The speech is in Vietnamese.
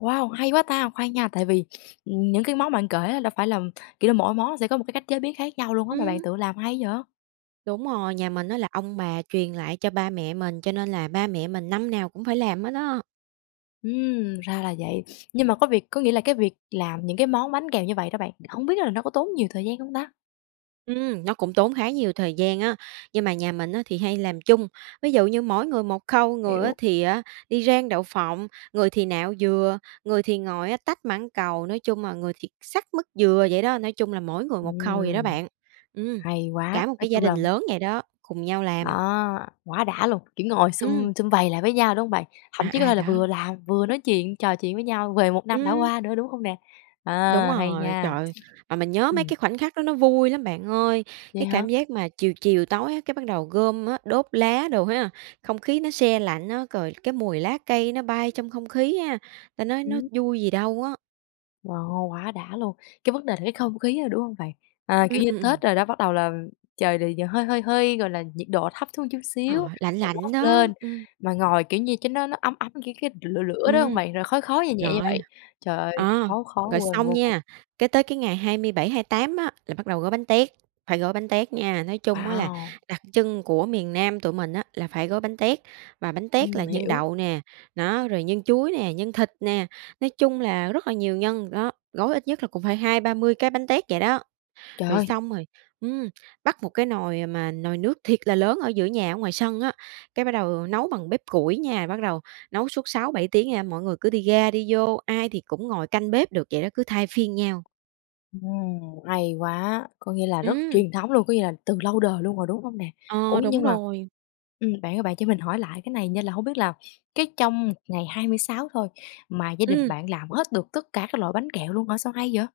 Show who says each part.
Speaker 1: Wow, hay quá ta, khoan nha, tại vì, ừm, những cái món mà bạn kể á, đâu phải là, kiểu là, mỗi món sẽ có một cái cách chế biến khác nhau luôn á, mà bạn
Speaker 2: Ừm.
Speaker 1: tự làm hay vậy?
Speaker 2: Đúng rồi, nhà mình á, là ông bà truyền lại cho ba mẹ mình, cho nên là ba mẹ mình năm nào cũng phải làm hết á.
Speaker 1: Ừm, ra là vậy, nhưng mà có việc có nghĩa là cái việc làm những cái món bánh kẹo như vậy đó bạn, hổng biết là nó có tốn nhiều thời gian không ta?
Speaker 2: Ừm, nó cũng tốn khá nhiều thời gian á, nhưng mà nhà mình á, thì hay làm chung, ví dụ như mỗi người một khâu, người á,
Speaker 1: Hiểu.
Speaker 2: thì á, đi rang đậu phộng, người thì nạo dừa, người thì ngồi, á, tách mãng cầu, nói chung là người thì xắt mứt dừa vậy đó, nói chung là mỗi người một khâu vậy đó
Speaker 1: Ừm.
Speaker 2: bạn. Ừm,
Speaker 1: Hay quá,
Speaker 2: cả một
Speaker 1: nói
Speaker 2: cái gia
Speaker 1: chung
Speaker 2: đình
Speaker 1: là
Speaker 2: lớn vậy đó, cùng nhau làm.
Speaker 1: Đó, quá đã luôn, kiểu, ngồi
Speaker 2: Ừm.
Speaker 1: sum sum vầy lại với nhau, đúng hông bạn? Thậm
Speaker 2: À,
Speaker 1: chí có thể
Speaker 2: à,
Speaker 1: là vừa
Speaker 2: đó.
Speaker 1: làm vừa nói chuyện, trò chuyện với nhau về một năm đã
Speaker 2: Ừm.
Speaker 1: qua nữa, đúng không nè? Ờ,
Speaker 2: Đúng
Speaker 1: hay
Speaker 2: rồi, trời
Speaker 1: nha,
Speaker 2: ơi, mà mình nhớ mấy
Speaker 1: ừm.
Speaker 2: cái khoảnh khắc đó nó vui lắm bạn ơi.
Speaker 1: Vậy
Speaker 2: Cái
Speaker 1: hả?
Speaker 2: cảm giác mà chiều chiều tối á, cái bắt đầu gom á, đốt lá đồ ha, không khí nó se lạnh á, rồi cái mùi lá cây nó bay trong không khí ha, ta nói nó
Speaker 1: Ừm.
Speaker 2: vui gì đâu á.
Speaker 1: Wow, quá đã luôn. Cái vấn đề là cái không khí, đúng hông bạn? À, kiểu
Speaker 2: Ừm,
Speaker 1: như,
Speaker 2: ừm, ừm.
Speaker 1: Tết đồ đó bắt đầu là trời, ờ, hơi, hơi, hơi, gọi là, nhiệt độ thấp xuống một chút
Speaker 2: Ờ,
Speaker 1: xíu
Speaker 2: lạnh lạnh
Speaker 1: [unintelligible]
Speaker 2: đó,
Speaker 1: lên,
Speaker 2: ừm.
Speaker 1: mà ngồi, kiểu như, cái đó nó ấm ấm, kiểu, cái lửa lửa đó hông
Speaker 2: Ừm,
Speaker 1: bạn, rồi khói khói nhè nhẹ như
Speaker 2: rồi,
Speaker 1: vậy. Trời ơi,
Speaker 2: ờ,
Speaker 1: khó khó
Speaker 2: rồi
Speaker 1: quên
Speaker 2: xong
Speaker 1: vô cùng.
Speaker 2: nha, cái tới cái ngày 27-28 á, là bắt đầu gói bánh tét, phải gói bánh tét nha. Nói chung á là
Speaker 1: Wow!
Speaker 2: đặc trưng của miền Nam tụi mình á, là phải gói bánh tét, và bánh tét là
Speaker 1: Ừm,
Speaker 2: nhân
Speaker 1: hiểu.
Speaker 2: đậu nè, đó, rồi nhân chuối nè, nhân thịt nè, nói chung là rất là nhiều nhân, đó, gói ít nhất là cũng phải 20-30 cái bánh tét vậy đó.
Speaker 1: Trời
Speaker 2: Rồi
Speaker 1: ơi!
Speaker 2: xong rồi, ừm, bắt một cái nồi mà nồi nước thiệt là lớn ở giữa nhà ở ngoài sân á, cái bắt đầu nấu bằng bếp củi nha, bắt đầu nấu suốt 6-7 tiếng nha, mọi người cứ đi ra đi vô, ai thì cũng ngồi canh bếp được, vậy đó, cứ thay phiên nhau.
Speaker 1: Ừm, hay quá, có nghĩa là rất
Speaker 2: Ừm.
Speaker 1: truyền thống luôn, có nghĩa là từ lâu đời luôn rồi, đúng không nè? Ủa,
Speaker 2: Ờ, đúng
Speaker 1: nhưng mà,
Speaker 2: rồi.
Speaker 1: ừm, bạn ơi, bạn cho mình hỏi lại cái này nha, là không biết là cái trong một ngày 26 thôi mà gia đình
Speaker 2: Ừm.
Speaker 1: bạn làm hết được tất cả các loại bánh kẹo luôn hả, sao hay vậy?